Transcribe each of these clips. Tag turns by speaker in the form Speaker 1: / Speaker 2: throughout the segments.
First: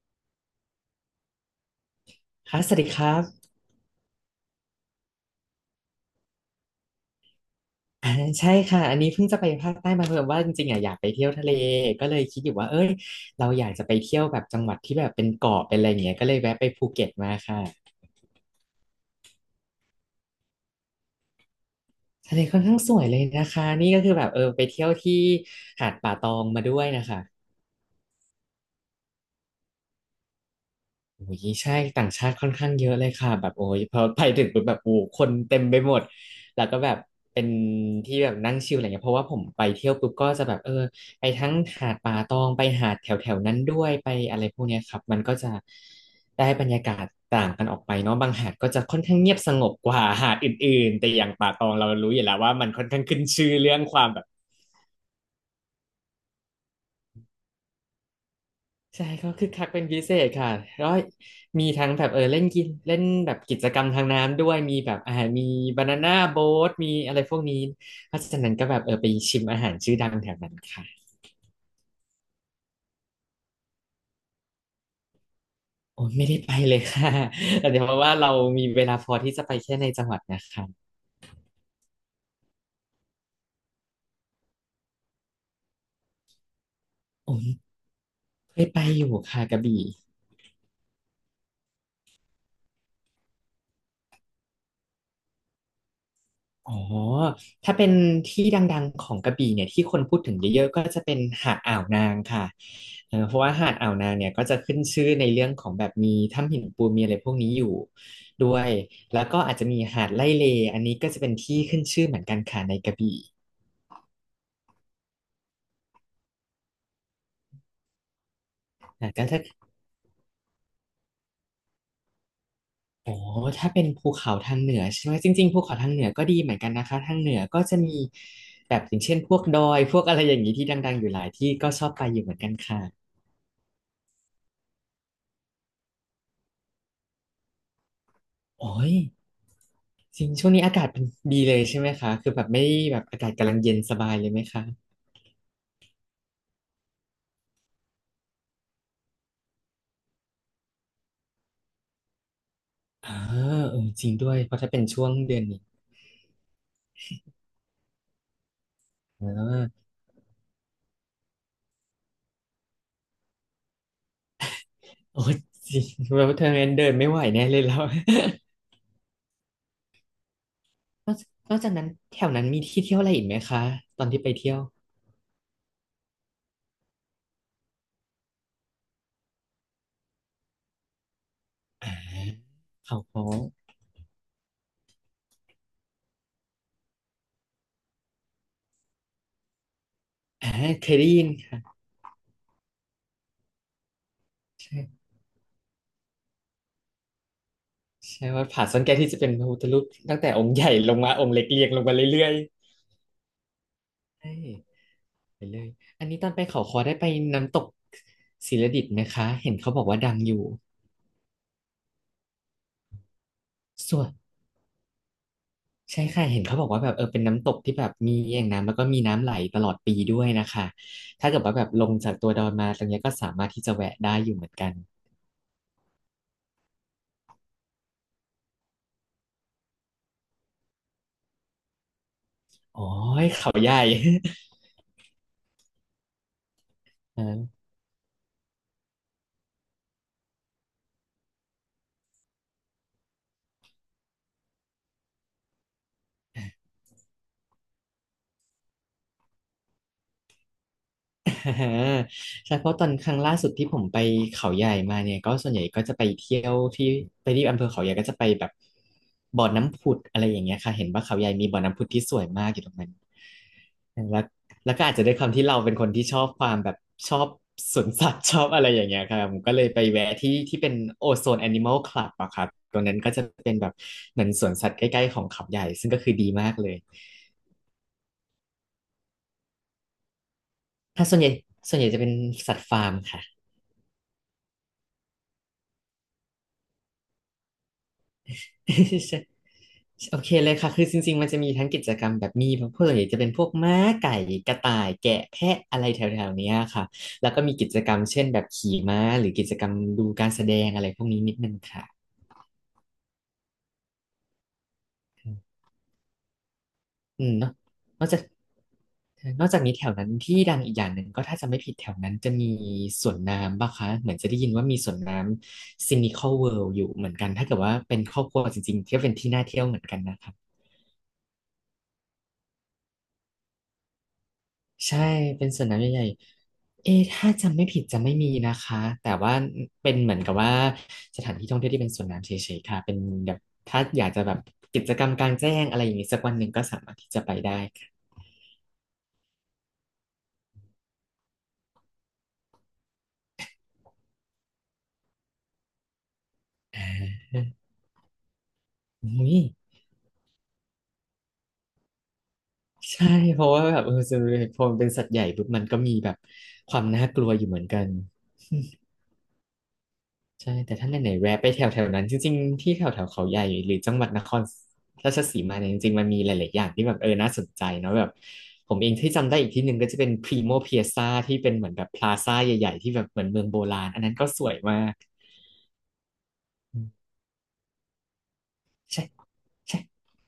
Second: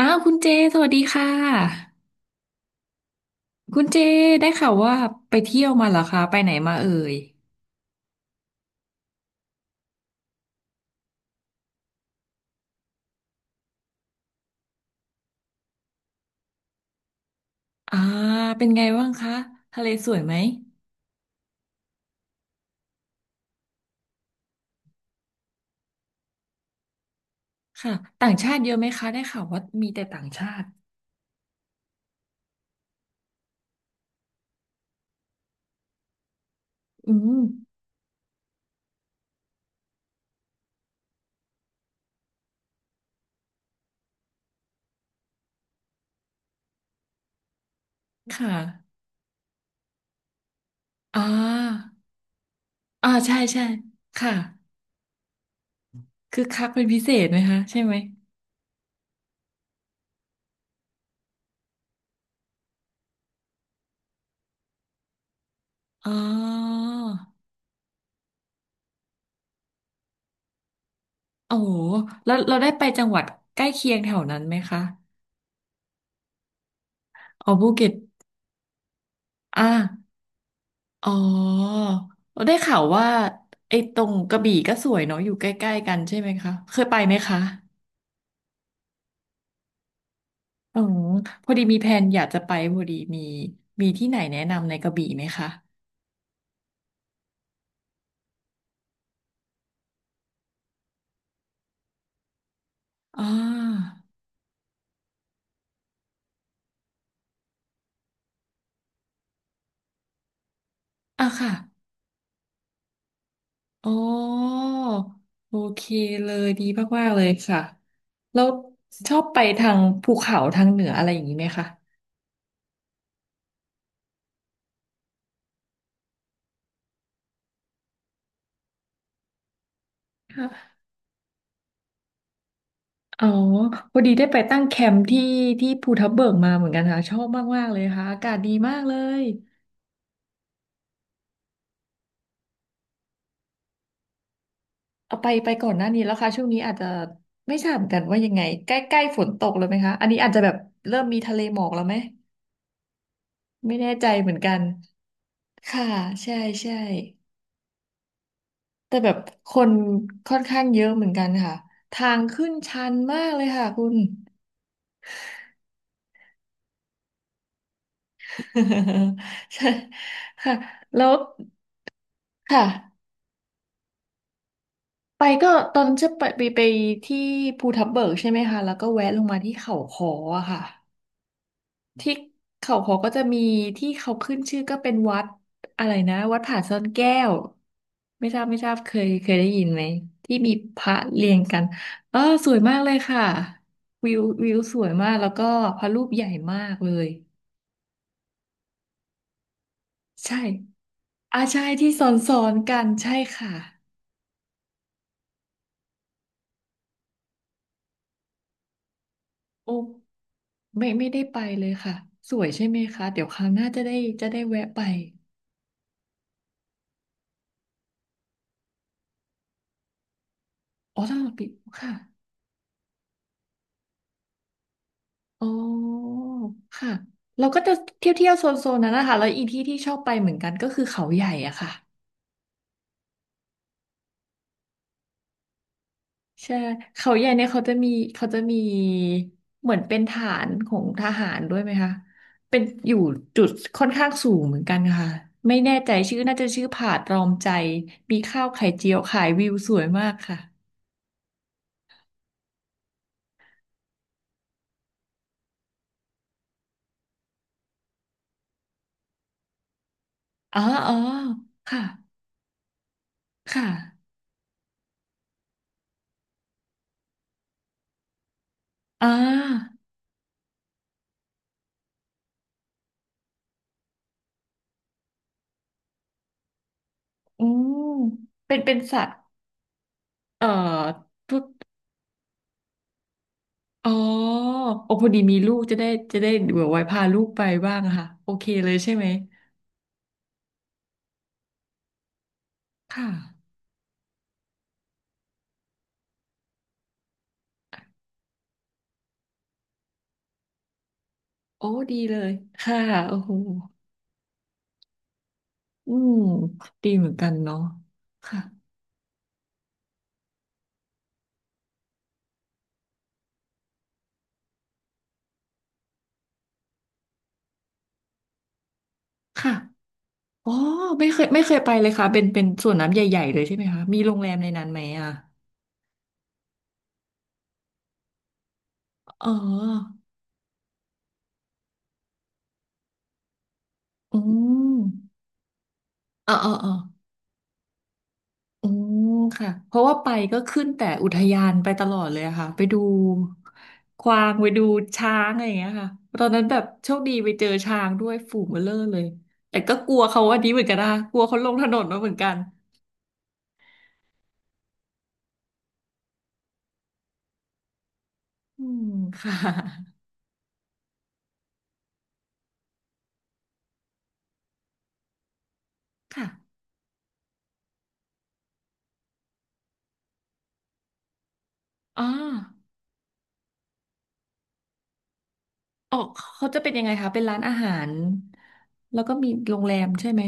Speaker 1: อ้าวคุณเจสวัสดีค่ะ
Speaker 2: ค่ะสวัสดีครับ
Speaker 1: คุณเจได้ข่าวว่าไปเที่ยวมาเหรอคะไปไหนมาเอ่ย
Speaker 2: อ่าใช่ค่ะอันนี้เพิ่งจะไปภาคใต้มาเพิ่มว่าจริงๆอ่ะอยากไปเที่ยวทะเลก็เลยคิดอยู่ว่าเอ้ยเราอยากจะไปเที่ยวแบบจังหวัดที่แบบเป็นเกาะเป็นอะไรอย่างเงี้ยก็เลยแวะไปภูเก็ตมาค่ะ
Speaker 1: อ่าเป็นไงบ้างคะทะเลสวยไหม
Speaker 2: ทะเลค่อนข้างสวยเลยนะคะนี่ก็คือแบบไปเที่ยวที่หาดป่าตองมาด้วยนะคะ
Speaker 1: ค่ะต่างชาติเยอะไหมคะได้ข่าวว่ามีแต่ต่างชาติ
Speaker 2: โอ้ยใช่ต่างชาติค่อนข้างเยอะเลยค่ะแบบโอ้ยพอไปถึงปุ๊บแบบโอ้คนเต็มไปหมดแล้วก็แบบ
Speaker 1: อืม
Speaker 2: เป็นที่แบบนั่งชิลอะไรเงี้ยเพราะว่าผมไปเที่ยวปุ๊บก็จะแบบไปทั้งหาดป่าตองไปหาดแถวแถวนั้นด้วยไปอะไรพวกเนี้ยครับมันก็จะได้บรรยากาศต่างกันออกไปเนาะบาง
Speaker 1: ค
Speaker 2: หาดก็จะ
Speaker 1: ่ะ
Speaker 2: ค่อนข้างเงียบสงบกว่าหาดอื่นๆแต่
Speaker 1: อ่
Speaker 2: อย่างป่าตองเรา
Speaker 1: า
Speaker 2: รู้อยู่แล้วว่ามันค่อนข้าง
Speaker 1: อ่า
Speaker 2: ขึ้น
Speaker 1: ใช่
Speaker 2: ชื่อ
Speaker 1: ใช่
Speaker 2: เรื่องความแบบ
Speaker 1: ค่ะคือคักเป็นพิเศษไหมคะใช่ไหม
Speaker 2: ใช่ก็คึกคักเป็นพิเศษค่ะแล้วมีทั้งแบบเล่นกินเล่นแบบกิจกรรมทางน้ำด้วยมีแบบอาหารมีบานา
Speaker 1: อ๋อ
Speaker 2: น่าโบ๊ทมีอะไรพวกนี้เพราะฉะนั้นก็แบบไปชิมอาหารชื่อดังแถวนั้นค่ะ
Speaker 1: โอ้โหแล้วเราได้ไปจังหวัดใกล้เคียงแถวนั้นไหมคะ
Speaker 2: โอ้ยไม่ได้ไปเลยค่ะ
Speaker 1: อ๋อ ภู
Speaker 2: แต่เดี๋ยว
Speaker 1: เก็
Speaker 2: เพ
Speaker 1: ต
Speaker 2: ราะว่าเรามีเวลาพอที่จะไป
Speaker 1: อ่า
Speaker 2: แค่ในจังหวัดนะคะ
Speaker 1: อ๋อได้ข่าวว่าไอ้ตรงกระบี่ก็สวยเนาะอยู่ใกล้ๆกันใช่ไหมคะเคยไปไหม
Speaker 2: โอ้
Speaker 1: คะ
Speaker 2: ยเคยไปอยู่ค่ะกระบี่
Speaker 1: อืมพอดีมีแผนอยากจะไปพอดีมีมีที่ไหนแนะนำในกระบี่ไหมคะ
Speaker 2: อ๋อ ถ้าเป็นที่ดังๆของกระบี่เนี่ยที่คนพูดถึงเยอะๆก็จะเป็นหาดอ่าวนางค่ะ
Speaker 1: อ่
Speaker 2: เพราะว่าหาดอ่า
Speaker 1: า
Speaker 2: วนางเนี่ยก็จะขึ้นชื่อในเรื่องของแบบมีถ้ำหินปูนมีอะไรพวกนี้อยู่ด้วย แล้วก็อาจจะมีหาดไร่เลอันนี้ก็จะ
Speaker 1: อ่ะ
Speaker 2: เป็น
Speaker 1: ค่ะ
Speaker 2: ที่ขึ้นชื่อเหมือนกันค่ะในกระบี่
Speaker 1: อ๋อโอเคเลยดีมากๆเลยค่ะแล้ว
Speaker 2: อ่ะ
Speaker 1: ชอ
Speaker 2: ก็
Speaker 1: บไป
Speaker 2: ถ้า
Speaker 1: ทางภูเขาทางเหนืออะไรอย่างนี้ไหมคะ
Speaker 2: โอ้ถ้าเป็นภูเขาทางเหนือใช่ไหม จริงๆภูเขาทางเหนือก็ดีเหมือนกันนะคะ ทางเหนือก็จะมีแบบอย่างเช่นพวกดอยพวกอะไรอย่างนี้ที่
Speaker 1: ค่ะ
Speaker 2: ดังๆอยู่หลายที่ก็ชอบไปอยู่เหมือนกันค่ะ
Speaker 1: อ๋อพอดีได้ไปตั้งแคมป์ที่ภูทับเบิกมาเหมือนกันค่ะชอบมากๆเลยค่ะอากาศดี
Speaker 2: โอ้
Speaker 1: มากเล
Speaker 2: ย
Speaker 1: ย
Speaker 2: จริงช่วงนี้อากาศเป็นดีเลยใช่ไหมคะ คือแบบไม่แบบอากาศกำลังเย็นสบายเลยไหมคะ
Speaker 1: เอาไปก่อนหน้านี้แล้วค่ะช่วงนี้อาจจะไม่ทราบเหมือนกันว่ายังไงใกล้ใกล้ฝนตกแล้วไหมคะอันนี้อาจจะแบบเริ่มมีทะเลหมอกแล้วไหม
Speaker 2: อ่าเออ
Speaker 1: ไม่แน่
Speaker 2: จ
Speaker 1: ใจ
Speaker 2: ริง
Speaker 1: เห
Speaker 2: ด้
Speaker 1: มื
Speaker 2: ว
Speaker 1: อ
Speaker 2: ย
Speaker 1: น
Speaker 2: เพ
Speaker 1: กัน
Speaker 2: ราะถ้าเป็นช่วงเดือนนี้
Speaker 1: ค่ะใช่ใช่แต่แบบ
Speaker 2: อ่
Speaker 1: คน
Speaker 2: า
Speaker 1: ค่อนข้างเยอะเหมือนกันค่ะทางขึ้นชันมากเลยค่ะคุณ
Speaker 2: โอ้จริง แล้วเธอนั้นเดินไม่ไหวแน่เลยแล้ว
Speaker 1: ใช่ค่ะแล้
Speaker 2: น
Speaker 1: ว
Speaker 2: อกนอกจากนั้นแถวนั้นมี
Speaker 1: ค่ะ
Speaker 2: ที่เที่ยวอะไรอีกไหมคะตอนที่ไปเที่ยว
Speaker 1: ไปก็ตอนจะไปที่ภูทับเบิกใช่ไหมคะแล้วก็แวะลงมาที่เขาขออะค่ะ
Speaker 2: อ่า
Speaker 1: เขา
Speaker 2: เขา
Speaker 1: ก็จะ
Speaker 2: โค้
Speaker 1: มี
Speaker 2: ง
Speaker 1: ที่เขาขึ้นชื่อก็เป็นวัดอะไรนะวัดผาซ่อนแก้วไม่ทราบเคยได้ยินไหมที่
Speaker 2: อ่า
Speaker 1: มีพ
Speaker 2: เค
Speaker 1: ระ
Speaker 2: ยได้ยิ
Speaker 1: เรี
Speaker 2: น
Speaker 1: ยงกัน
Speaker 2: ค่ะ
Speaker 1: เออสวยมากเลยค่ะวิววิวสวย
Speaker 2: ใช่
Speaker 1: มากแล้วก็พระรูปใหญ่มากเลย
Speaker 2: ใช่ว่าผาซ่อนแก้วที่จะเป็นพระพุทธรูปตั้งแต่
Speaker 1: ใช่
Speaker 2: องค์ใหญ่ลงมาองค์
Speaker 1: อา
Speaker 2: เล็กเรี
Speaker 1: ใช่
Speaker 2: ยงลง
Speaker 1: ที่
Speaker 2: มา
Speaker 1: ซ้อน
Speaker 2: เรื่อ
Speaker 1: ซ้
Speaker 2: ย
Speaker 1: อนกันใช่ค่ะ
Speaker 2: ๆใช่ ไปเลยอันนี้ตอนไปเขาคอได้ไปน้ำตกศิลดิษฐ์ไหมคะ เห็นเขา
Speaker 1: โอ้
Speaker 2: บอกว่าดังอยู่
Speaker 1: ไม่ได้ไปเลยค่ะสวยใช่ไหมคะเดี๋ยวครั้งหน้าจะได้
Speaker 2: ส่วน
Speaker 1: จะได้แวะไป
Speaker 2: ใช่ค่ะ เห็นเขาบอกว่าแบบเป็นน้ำตกที่แบบมีแอ่งน้ำแล้วก็มีน้ำไหลตลอดปีด้วยนะคะ
Speaker 1: อ๋อตลอ
Speaker 2: ถ้า
Speaker 1: ด
Speaker 2: เกิด
Speaker 1: ปิด
Speaker 2: ว่าแบบล
Speaker 1: ค่ะ
Speaker 2: งจากตัวดอยมาตรงเนี้ยก็สามารถที่จะแวะได้อยู่เหมือนกัน
Speaker 1: อ๋อค่ะเราก็จะเที่ยวโซนนั้นนะคะแล้วอีกที่ที่ชอบไปเหมือนกันก็คือเขาใหญ่อะค่ะ
Speaker 2: อ๋อยเขาใหญ่
Speaker 1: ใช่เขา
Speaker 2: เอ
Speaker 1: ใหญ่เนี่ยเขา
Speaker 2: อ
Speaker 1: จะมีเขาจะมีเหมือนเป็นฐานของทหารด้วยไหมคะเป็นอยู่จุดค่อนข้างสูงเหมือนกันค่ะไม่แน่ใจชื่อน่าจะชื่อผาดรอมใจมีข้าวไข่เจียวขายวิวสวยมากค่ะ
Speaker 2: อ่าใช่เพราะตอนครั้งล่าสุดที่ผมไปเขาใหญ่มาเนี่ยก็ส่วนใหญ่ก็จะไปเที่ยวที่ไปที่อำเภอเขาใหญ่ก็จะไปแบบบ่อน้ำผุดอะไรอย่างเงี้
Speaker 1: อ๋
Speaker 2: ย
Speaker 1: อ
Speaker 2: ค่ะเห็น
Speaker 1: อ๋อ
Speaker 2: ว่าเขาใหญ่มีบ่อน้ำ
Speaker 1: ค่ะ
Speaker 2: ผุดที่สวยมากอยู่ตรงนั้น
Speaker 1: ค่ะ
Speaker 2: แล้วแล้วก็อาจจะด้วยความที่เราเป็นคนที่ชอบความแบบชอบสวนสัตว์ชอบอะไรอย่างเงี้ย
Speaker 1: อ่
Speaker 2: ค่ะผมก็เลย
Speaker 1: า
Speaker 2: ไปแวะที่ที่เป็นโอโซนแอนิมอลคลับอะครับตรงนั้นก็จะเป็นแบบเหมือนสวนสัตว์ใกล้ๆของเขาใหญ่ซึ่งก็คือดีมากเลย
Speaker 1: อืมเป็นสัตว์เอ่อ
Speaker 2: ถ้าส่วนใหญ่จะเป็นสัตว์ฟาร์มค่ะ
Speaker 1: อ๋อโอ้พอดีมีลูกจะได้เบื่อไว้พาลูกไปบ้างอะค่ะโอเคเลยใช่ไหม
Speaker 2: ใช่โอเคเลยค่ะ คือจริงๆ มันจะมีทั้งกิจกรรมแบบมีพวกส่วนให
Speaker 1: ค่ะ
Speaker 2: ญ่จะเป็นพวกม้าไก่กระต่ายแกะแพะอะไรแถวๆเนี้ยค่ะแล้วก็มีกิจกรรมเช่นแบบขี่ม้าหรือกิจกรรมดูการแสดงอะไรพวกนี้นิดนึง
Speaker 1: โอ้
Speaker 2: ค่ะ
Speaker 1: ดีเลยค่ะโอ้โหอืมดีเหมือน
Speaker 2: อื
Speaker 1: กัน
Speaker 2: มเนาะ
Speaker 1: เนาะ
Speaker 2: นอกจาก
Speaker 1: ค่ะ
Speaker 2: นอกจากนี้แถวนั้นที่ดังอีกอย่างหนึ่งก็ถ้าจะไม่ผิดแถวนั้นจะมีสวนน้ำป่ะคะเหมือนจะได้ยินว่ามีสวนน้ำซินิคอลเวิลด์อยู่เหมือนกันถ้าเกิดว่าเป็นครอบครัวจริงๆก็เป็นที่น่า
Speaker 1: ค่ะ
Speaker 2: เที่ยวเหมือนกันนะ
Speaker 1: อ๋อ
Speaker 2: คะ
Speaker 1: ไม่เคยไปเลยค่ะเป็นสวนน้ำใหญ่ๆเลยใช่ไหมคะมีโรงแรมในนั้นไหม
Speaker 2: ใช่
Speaker 1: อ่ะ
Speaker 2: เป็นสวนน้ำใหญ่ๆเอ๊ะถ้าจำไม่ผิดจะไม่มีนะคะแต่
Speaker 1: อ๋อ
Speaker 2: ว่าเป็นเหมือนกับว่าสถานที่ท่องเที่ยวที่เป็นสวนน้ำเฉยๆค่ะเป็นแบบถ้าอยาก
Speaker 1: อื
Speaker 2: จะแบบ
Speaker 1: ม
Speaker 2: กิจกรรมกลางแจ้งอะไรอย่างนี้สัก
Speaker 1: อ๋
Speaker 2: วั
Speaker 1: อ
Speaker 2: นหนึ่งก็
Speaker 1: อ๋อ
Speaker 2: สามารถที่จะไปได้ค่ะ
Speaker 1: อืมค่ะเพราะว่าไปก็ขึ้นแต่อุทยานไปตลอดเลยอะค่ะไปดูกวางไปดูช้างอะไรอย่างเงี้ยค่ะตอนนั้นแบบ
Speaker 2: อ่
Speaker 1: โชค
Speaker 2: า
Speaker 1: ดีไปเจอช้างด้วยฝูงเบ้อเร่อเลย
Speaker 2: อุ้ย
Speaker 1: แต่ก็กลัวเขาอันนี้เหมือนกันนะคะกลัวเขาลงถนนมาเหมือนกัน
Speaker 2: ใช่เพราะว่าแบบพอมันเป็นสัตว์ใหญ่ปุ๊บมันก็มีแบบความน่ากลัวอยู่เหมือนกัน
Speaker 1: อืมค่ะ
Speaker 2: ใช่แต่ถ้าไหนๆแวะไปแถวแถวนั้นจริงๆที่แถวแถวเขาใหญ่หรือจังหวัดนครราชสีมาเนี่ยจริงๆมันมีหลาย
Speaker 1: ค่ะ
Speaker 2: ๆอย่างที่แบบน่าสนใจเนาะแบบผมเองที่จำได้อีกที่หนึ่งก็จะเป็นพรีโมเพียซาที่เป็นเหมือนแบบพ
Speaker 1: อ๋อ
Speaker 2: ลาซ่าใหญ่ๆที่แบบเหมือนเมืองโบราณอันนั้นก็สวยมาก
Speaker 1: ออกเขาจะเป็น
Speaker 2: อื
Speaker 1: ยังไง
Speaker 2: ม
Speaker 1: คะเป็นร้านอาหารแล้
Speaker 2: ใช่
Speaker 1: วก็มีโรงแร
Speaker 2: ใช่
Speaker 1: มใช่ไหม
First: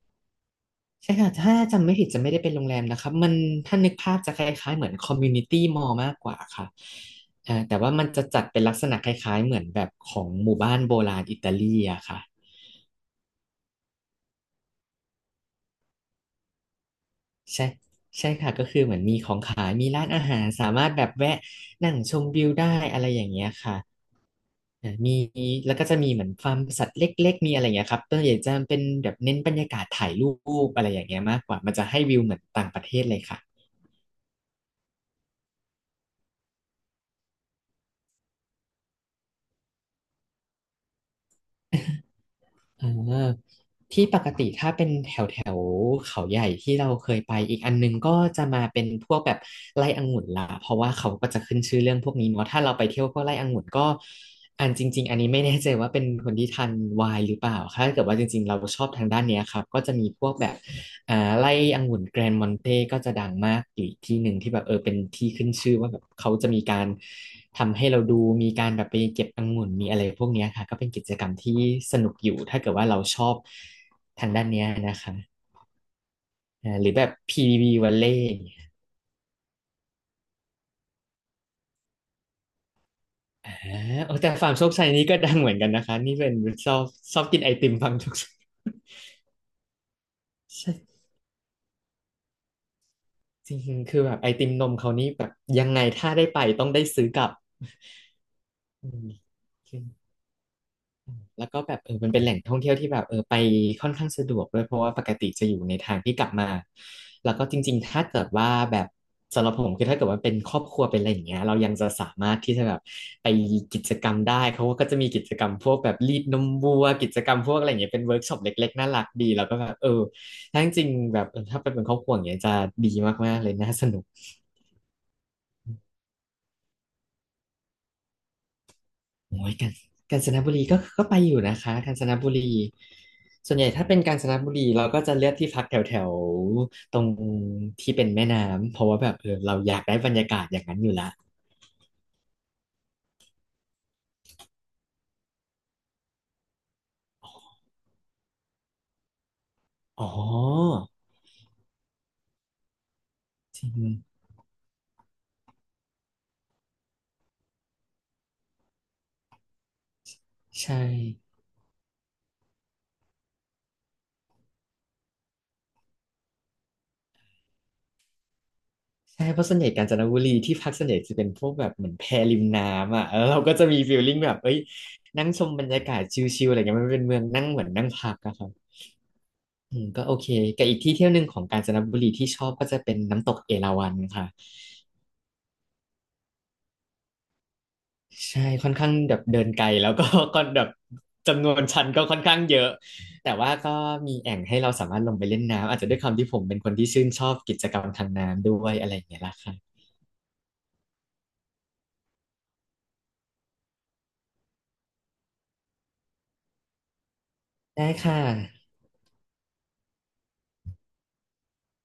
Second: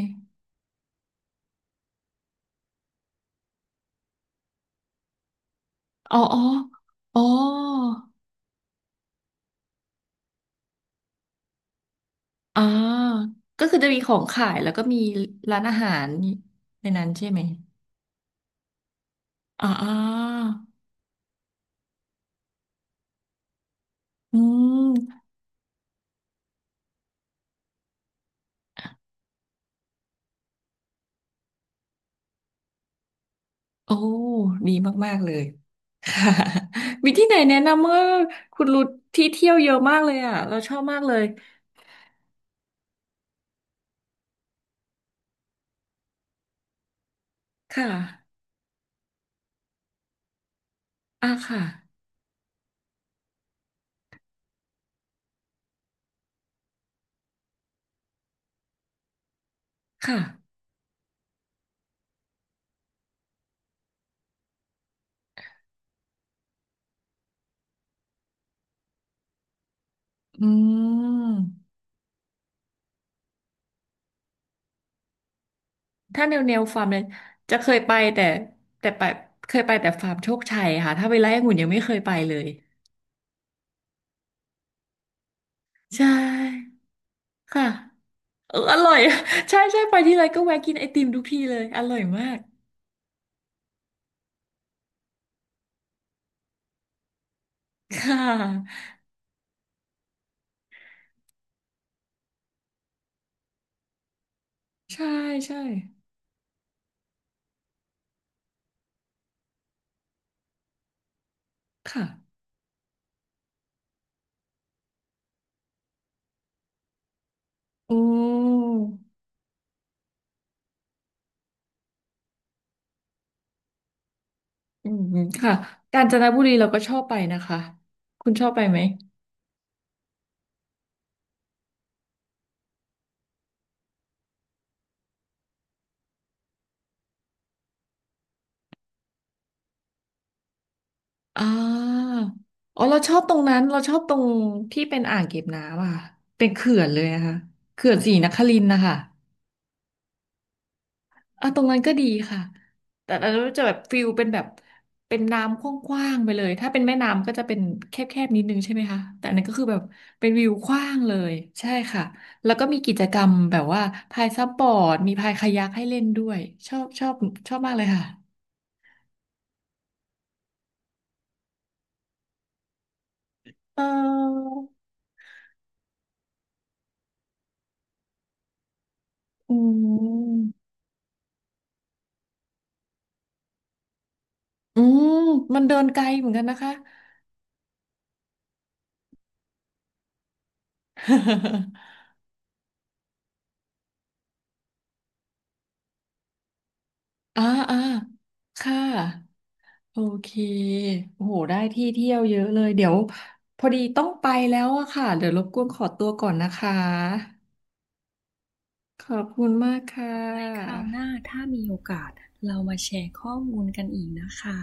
Speaker 2: ใช่ค่ะถ้าจำไม่ผิดจะไม่ได้เป็นโรงแรมนะครับมันถ้านึกภาพจะคล้ายๆเหมือนคอมมูนิตี้มอลล์มา
Speaker 1: อ๋
Speaker 2: ก
Speaker 1: อ
Speaker 2: ก
Speaker 1: อ๋
Speaker 2: ว่า
Speaker 1: อ
Speaker 2: ค่ะ
Speaker 1: อ๋อ
Speaker 2: แต่ว่ามันจะจัดเป็นลักษณะคล้ายๆเหมือนแบบของหมู่บ้านโบราณอิตาลีอะค่ะ
Speaker 1: อ่าก็คือจะมีของขายแล้วก็มีร้านอาหารในนั้นใช่ไหม
Speaker 2: ใช่ใช่ค่ะก็คือเหมือนมีของขา
Speaker 1: อ่า
Speaker 2: ย
Speaker 1: อ่
Speaker 2: มีร้านอาหาร
Speaker 1: า
Speaker 2: สามารถแบบแวะนั่งชมวิวได้อะไรอย่างเงี้ยค่ะ
Speaker 1: อื
Speaker 2: เออมี
Speaker 1: ม
Speaker 2: แล้วก็จะมีเหมือนฟาร์มสัตว์เล็กๆมีอะไรอย่างเงี้ยครับตัวใหญ่จะเป็นแบบเน้นบรรยากาศถ่ายรูปอะไรอย่างเงี้ยมากกว่ามันจะให้วิวเหมือนต่างประเทศเลยค่ะ
Speaker 1: โอ้ดีมากๆเลย ค่ะ มีที่ไหนแนะนำเมื่อคุณรุดที่เที่ยวเยอะมากเลยอ่ะเราชอบมากเลย
Speaker 2: อ่าที่ปกติถ้าเป็นแถวแถวเขาใหญ่ที่เราเคยไปอีกอัน
Speaker 1: ค่ะ
Speaker 2: นึงก็จะมาเป็นพวกแบบไร่องุ่นละเพราะว่าเขาก็จะขึ้
Speaker 1: ค่ะ
Speaker 2: นชื่อเรื่องพวกนี้เนาะถ้าเราไปเที่ยวพวกไร่องุ่นก็อันจริงๆอันนี้ไม่แน่ใจว่าเป็นคนที่ทานไวน์หรือเปล่าถ้าเกิดว่าจริงๆเราชอบทางด้านเนี้ยครับก็จะมี
Speaker 1: ค่ะ
Speaker 2: พวกแบบ อ่าไร่องุ่นแกรนด์มอนเต้ก็จะดังมากอยู่อีกที่หนึ่งที่แบบเป็นที่ขึ้นชื่อว่าแบบเขาจะมีการทำให้เราดูมีการแบบไปเก็บองุ่นมีอะไรพวก
Speaker 1: อื
Speaker 2: เนี้ยค่ะก็เป็นกิจกรรมที่
Speaker 1: ม
Speaker 2: สนุกอยู่ถ้าเกิดว่าเราชอบทางด้านเนี้ยนะคะ
Speaker 1: ถ้าแนว
Speaker 2: อ่า
Speaker 1: ฟาร์
Speaker 2: ห
Speaker 1: ม
Speaker 2: รือ
Speaker 1: เนี่
Speaker 2: แบ
Speaker 1: ย
Speaker 2: บ
Speaker 1: จะเค
Speaker 2: PB
Speaker 1: ยไป
Speaker 2: วัลเล่
Speaker 1: แต่แต่ไปเคยไปแต่ฟาร์มโชคชัยค่ะถ้าไปไร่องุ่นยังไม่เคยไปเลย
Speaker 2: อ่าโอ้แต่ฟาร์มโชคชัยนี้ก็ดังเหมือนกันนะคะ
Speaker 1: ใช
Speaker 2: นี่เป็นชอ
Speaker 1: ่
Speaker 2: บชอบกินไอ
Speaker 1: ค่ะ
Speaker 2: ติมฟาร์มโชคชัย
Speaker 1: เอออร่อย ใช่ใช่ไปที่ไรก็แวะกินไอ
Speaker 2: ใช่
Speaker 1: ติมทุกทีเลย อร่อยมาก
Speaker 2: จริงๆคือแบบไอติมนมเขานี่แบบยังไงถ้าได้ไปต้องได้ซื้อกลับ
Speaker 1: ค่ะ
Speaker 2: อืม แล้วก็แบบมันเป็นแหล่งท่องเที่ยวที่แบบไปค่อนข้างสะดวกด้วยเพราะว่าป
Speaker 1: ใช่
Speaker 2: กติจะอ
Speaker 1: ใช่
Speaker 2: ยู่ในทางที่กลับมาแล้วก็จริงๆถ้าเกิดว่าแบบสำหรับผมคือถ้าเกิดว่าเป็นครอบครัวเป็นอะไรอย่างเงี้ยเรายังจะสามาร
Speaker 1: ค่ะ
Speaker 2: ถที่จะแบบไปกิจกรรมได้เขาก็จะมีกิจกรรมพวกแบบรีดนมวัวกิจกรรมพวกอะไรอย่างเงี้
Speaker 1: อื
Speaker 2: ยเป็นเวิร์กช็อปเล็กๆน่ารัก
Speaker 1: ม
Speaker 2: ดีแล้วก็แบบถ้าจริงๆแบบถ้าไปเป็นครอบครัวอย่างเงี้ยจะดีมากๆเลยน่าสนุก
Speaker 1: อืมอืมค่ะกาญจนบุรีเราก็ชอบไปนะคะ คุณชอบไปไหม
Speaker 2: โอ้ยกาญจนบุรีก็ไปอยู่นะคะกาญจนบุรีส่วนใหญ่ถ้าเป็นกาญจนบุรีเราก็จะเลือกที่พักแถวแถวตรงที่เป็นแม่น้ำเพราะว่าแบบเราอยากได้บรรยากาศอย่างนั้นอยู่ละ
Speaker 1: อ่าอ๋อเราชอบตรงนั้น เราชอบตรงที่เป็นอ่างเก็บน้ำอะค่ะเป็นเขื่อนเลยนะคะเขื่อนศรีนครินทร์นะคะ
Speaker 2: อ๋อ
Speaker 1: อ่ะตรงนั้นก็ดีค่ะแต่อันนั้น
Speaker 2: จ
Speaker 1: จะ
Speaker 2: ริ
Speaker 1: แบบ
Speaker 2: ง
Speaker 1: ฟิลเป็นแบบเป็นน้ำกว้างๆไปเลยถ้าเป็นแม่น้ำก็จะเป็นแคบๆนิดนึงใช่ไหมคะแต่อันนั้นก็คือแบบเป็นวิวก
Speaker 2: ใช่
Speaker 1: ว้างเลยใช่ค่ะแล้วก็มีกิจกรรมแบบว่าพายซับบอร์ดมีพายคายักให้เล่นด้วยชอบชอบมากเลยค่ะ
Speaker 2: ใช่เพราะส่วนใหญ่กาญจนบุรีที่พักส่วนใหญ่จะเป็นพวกแบบเหมือนแพริมน้ำอ่ะแล้วเราก็จะมี
Speaker 1: เ
Speaker 2: ฟีลลิ่งแบบ
Speaker 1: ออ
Speaker 2: เอ้ยนั่งชมบรรยากาศชิลๆอะไรเงี้ยมันเป็นเมืองนั่งเหมือนนั่งพักอะครับ
Speaker 1: อื
Speaker 2: อืมก็โอเค
Speaker 1: ม
Speaker 2: กับอีกที่เที่ยวหนึ่งของกาญจนบุรีที่ชอบก็จะเป็นน้ำตกเอราวัณค่ะ
Speaker 1: อืมมันเดินไกลเหมือนกันนะคะ
Speaker 2: ใช่ค่อนข้างแบบเดินไกลแล้วก็ ก็แบบจำนวนชั้นก็ค่อนข้างเยอะแต่ว่าก็มีแอ่งให้เราสามารถลงไปเล่นน้ำอาจจะด้วยความที่ผมเป็นคนที่ชื่นชอบ
Speaker 1: อ่า
Speaker 2: กิจก
Speaker 1: อ่า
Speaker 2: รรมทางน้ำด้วย
Speaker 1: ค่ะ
Speaker 2: อะไรอย่างเงี้ยล่ะค่ะ
Speaker 1: โอเคโอ้โห ได้ที่เที่ยวเยอะเลย เดี๋ยวพอดีต้องไปแล้วอะค่ะ เดี๋ยวรบกวนขอตัวก่อนนะคะ
Speaker 2: ได้ค่ะ
Speaker 1: ขอบคุณมากค่ะไว้คราวหน้าถ้ามีโอกาสเรามาแชร์ข้อมูลกันอีกนะคะ